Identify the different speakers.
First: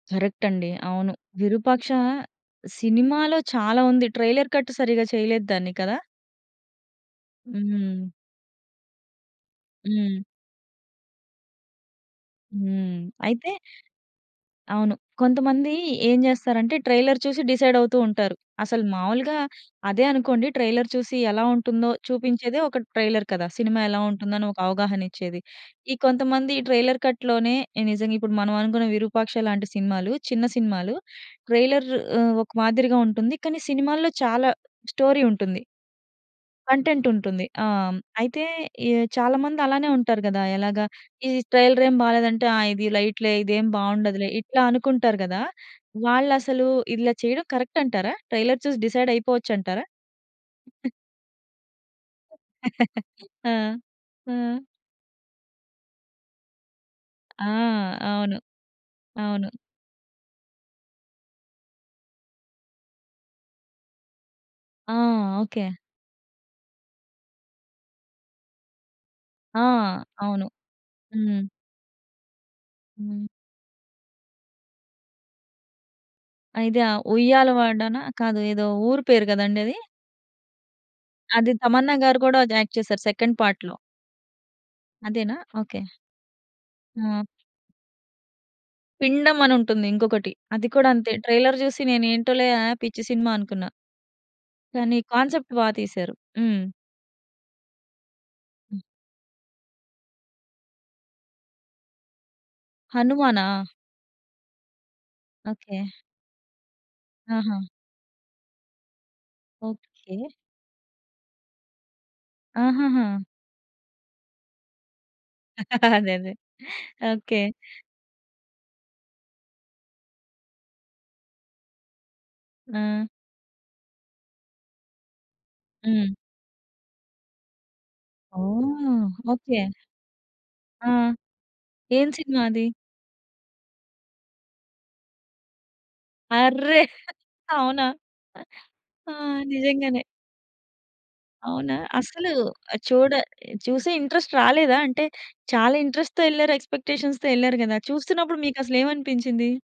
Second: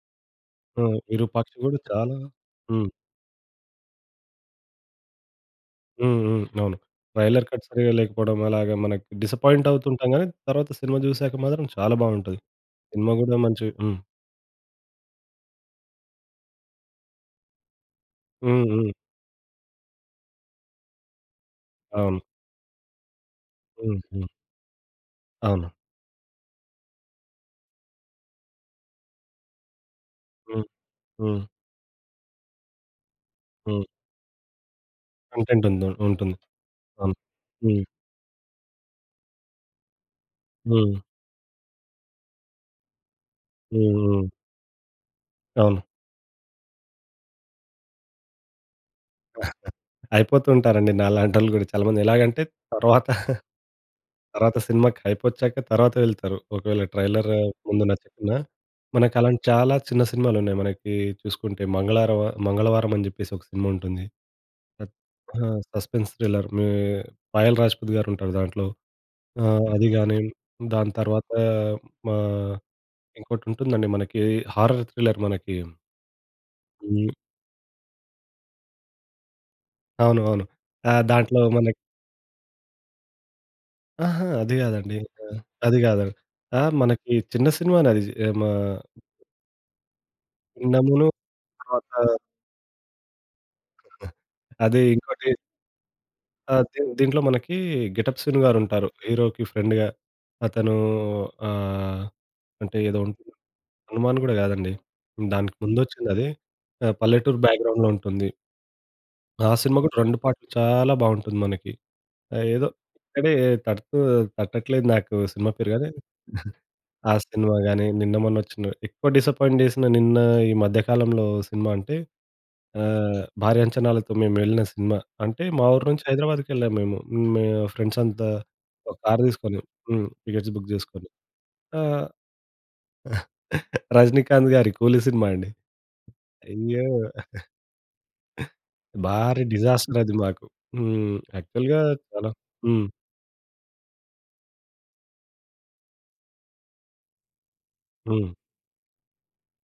Speaker 1: Correct అండి.
Speaker 2: ఆ!
Speaker 1: అవును
Speaker 2: ఇరూపాక్షి గూడా
Speaker 1: విరూపాక్ష
Speaker 2: చాలా హ్మ్.
Speaker 1: సినిమాలో చాలా ఉంది ట్రైలర్ కట్ సరిగ్గా చేయలేదు దాన్ని కదా?
Speaker 2: హ్మ్. హ్మ్. అవును. ట్రైలర్‌కట్ సరిగ్గా
Speaker 1: హ్మ్.
Speaker 2: లేకపోవడం అలాగే మనకి డిస్సప్పాయింటవుతుంటాం
Speaker 1: హ్మ్.
Speaker 2: గాని తర్వాత సినిమా జూసాక మాత్రం చాలా బావుంటది.
Speaker 1: హ్మ్.
Speaker 2: సినిమా గూడా
Speaker 1: అయితే
Speaker 2: మంచి హ్మ్.
Speaker 1: అవును కొంతమంది ఏం చేస్తారంటే ట్రైలర్ చూసి డిసైడ్ అవుతూ ఉంటారు.
Speaker 2: హ్మ్.
Speaker 1: అసలు
Speaker 2: హ్మ్.
Speaker 1: మామూలుగా అదే అనుకోండి ట్రైలర్ చూసి ఎలా ఉంటుందో
Speaker 2: అవును.
Speaker 1: చూపించేదే ఒక ట్రైలర్ కదా. సినిమా ఎలా
Speaker 2: హుహు.
Speaker 1: ఉంటుందో అని ఒక అవగాహనిచ్చేది.
Speaker 2: అవును.
Speaker 1: ఈ కొంతమంది ట్రైలర్ కట్‌లోనే నిజంగా ఇప్పుడు మనం అనుకున్న విరూపాక్ష లాంటి సినిమాలు. చిన్న
Speaker 2: హ్మ్.
Speaker 1: సినిమాలు
Speaker 2: హ్మ్.
Speaker 1: ట్రైలర్ ఆహ్, ఒక మాదిరిగా ఉంటుంది. కానీ
Speaker 2: హ్మ్.
Speaker 1: సినిమాల్లో చాలా స్టోరీ ఉంటుంది.
Speaker 2: కంటెంట్ ఉంది. ఉంటుంది.
Speaker 1: కంటెంట్
Speaker 2: అవును.
Speaker 1: ఉంటుంది. ఆ!
Speaker 2: హ్మ్.
Speaker 1: అయితే ఈ చాలామంది అలానే ఉంటారు గదా. ఎలాగా?
Speaker 2: హ్మ్.
Speaker 1: ఈ ట్రైలరేమి బాలేదంటే ఆ ఇది లైట్ లే ఇదేం బావుండదులే.
Speaker 2: హుహుహు.
Speaker 1: ఇట్లా అనుకుంటారు గదా.
Speaker 2: అవును.
Speaker 1: వాళ్ళసలు ఇలా చేయడం కరక్ట్ అంటారా? ట్రైలర్ చూసి డిసైడ్ అయిపోవచ్చంటారా?
Speaker 2: అయిపోతూంటారండి. నాలాంటోళ్ళు గూడా చాలా మంది. ఎలాగంటే తరవాత
Speaker 1: ఆ!
Speaker 2: తర్వాత
Speaker 1: ఆ!
Speaker 2: సినిమాకి హైపొచ్చాక తర్వాత వెళ్తారు. ఒకవేళ ట్రైలర్
Speaker 1: ఆ!
Speaker 2: ముందు నచ్చకున్నా,
Speaker 1: అవును.
Speaker 2: మనకు అలాంటి
Speaker 1: అవును.
Speaker 2: చాలా చిన్న సినిమాలు ఉన్నాయి. మనకి చూసుకుంటే మంగళారమ, మంగళవారం అని జేప్పేసి ఒక సినిమా ఉంటుంది. ఆహ్,
Speaker 1: ఆ!
Speaker 2: ఆ!
Speaker 1: ఓకే.
Speaker 2: Suspense thriller. మే 'పాయల్ రాజపుత్' గారుంటారు దాంట్లో. ఆ!
Speaker 1: ఆ!
Speaker 2: అది గాని
Speaker 1: అవును.
Speaker 2: దాని తర్వాతా
Speaker 1: హ్మ్.
Speaker 2: మా
Speaker 1: హ్మ్.
Speaker 2: ఇంకోటి ఉంటుందండి మనకి. హారర్ థ్రిల్లర్ మనకి.
Speaker 1: ఐతే ఆ
Speaker 2: హ్మ్.
Speaker 1: ఉయ్యాలవాడనా కాదు ఏదో ఊరు పేరు కదండి అది?
Speaker 2: అవును. అవును. ఆ దాంట్లో
Speaker 1: అది
Speaker 2: మన
Speaker 1: 'తమన్నా' గారు కూడా యాక్ట్ చేసారు సెకండ్ పార్ట్‌లో.
Speaker 2: అహా! అది గాదండి
Speaker 1: అదేనా?
Speaker 2: ఆహ్, అది
Speaker 1: ఓకే.
Speaker 2: గాదు. ఆ! మనకి
Speaker 1: హ్మ్.
Speaker 2: చిన్న సినిమానేది జి ఎ మా
Speaker 1: పిండమని ఉంటుంది ఇంకొకటి అది కూడా
Speaker 2: ఇండములు
Speaker 1: అంతే ట్రైలర్ జూసి
Speaker 2: తర్వాత
Speaker 1: నేను ఏంటోలే ఆ పిచ్చి సినిమా అనుకున్నా.
Speaker 2: అదీ
Speaker 1: కానీ
Speaker 2: ఇంకోటి
Speaker 1: కాన్సెప్ట్ బా తీశారు.
Speaker 2: ఆ!
Speaker 1: హ్మ్.
Speaker 2: దీం దీంట్లో మనకీ 'గెటప్ శీను' గారుంటారు. హీరోకి ఫ్రెండ్‌గా అతను అహ్, అంటే ఏదోన్
Speaker 1: హనుమానా?
Speaker 2: హనుమాన్ గూడా గాదండి. దానికి
Speaker 1: ఓకే.
Speaker 2: ముందొచ్చిందది. ఆ! పల్లెటూరు
Speaker 1: ఆహా!
Speaker 2: బ్యాక్‌గ్రౌండ్‌లో ఉంటుంది. ఆ సినిమా కూడా 2
Speaker 1: ఓకే.
Speaker 2: పార్ట్‌‌లు చాలా బావుంటుంది మనకి. ఆ ఏదో
Speaker 1: ఆహాహా!
Speaker 2: తడి తడుతు తట్టట్లేదు నాకు సినిమా పేరు గాని
Speaker 1: అదే అదే.
Speaker 2: ఆ
Speaker 1: ఓకే.
Speaker 2: సినిమా గాని నిన్నమొన్న ఒచ్చిన ఎక్కువ డిసప్పాయింట్ చేసిన నిన్న ఈ మధ్య కాలంలో సినిమా అంటే
Speaker 1: ఆ!
Speaker 2: ఆహ్, భారీ అంచనాలతో మేము వెళ్ళిన సినిమా. అంటే మా ఊరు నుంచి
Speaker 1: హ్మ్.
Speaker 2: హైదరాబాద్‌కేళ్ళాము మేము. మే ఫ్రెండ్స్ అంతా ఒక
Speaker 1: ఓహ్!
Speaker 2: కార్ తీసుకొని.
Speaker 1: ఓకే.
Speaker 2: హ్మ్. టికెట్స్ బుగ్
Speaker 1: ఆ!
Speaker 2: జేసుకొని.
Speaker 1: ఏం
Speaker 2: ఆహ్,
Speaker 1: సినిమా అది?
Speaker 2: రజినీకాంత్ గారి కూలి సినిమా అండి.
Speaker 1: ఆర్రే
Speaker 2: అయ్యో!
Speaker 1: అవునా? ఆ
Speaker 2: భారీ డిజాస్టర్
Speaker 1: నిజంగానే.
Speaker 2: అది మాకు. హ్మ్
Speaker 1: అవునా?
Speaker 2: యాక్చువల్‌గా చాలా
Speaker 1: అసలు ఆహ్,
Speaker 2: హ్మ్.
Speaker 1: చూడ చూసే ఇంట్రెస్ట్ రాలేదా అంటే చాలా ఇంట్రెస్ట్‌తో ఎళ్ళారు ఎక్స్‌పెక్‌టే‌షన్స్‌తొ ఎళ్ళారు గదా
Speaker 2: హ్మ్.
Speaker 1: చూస్తున్నప్పుడు మీకు అసలేమనిపించింది?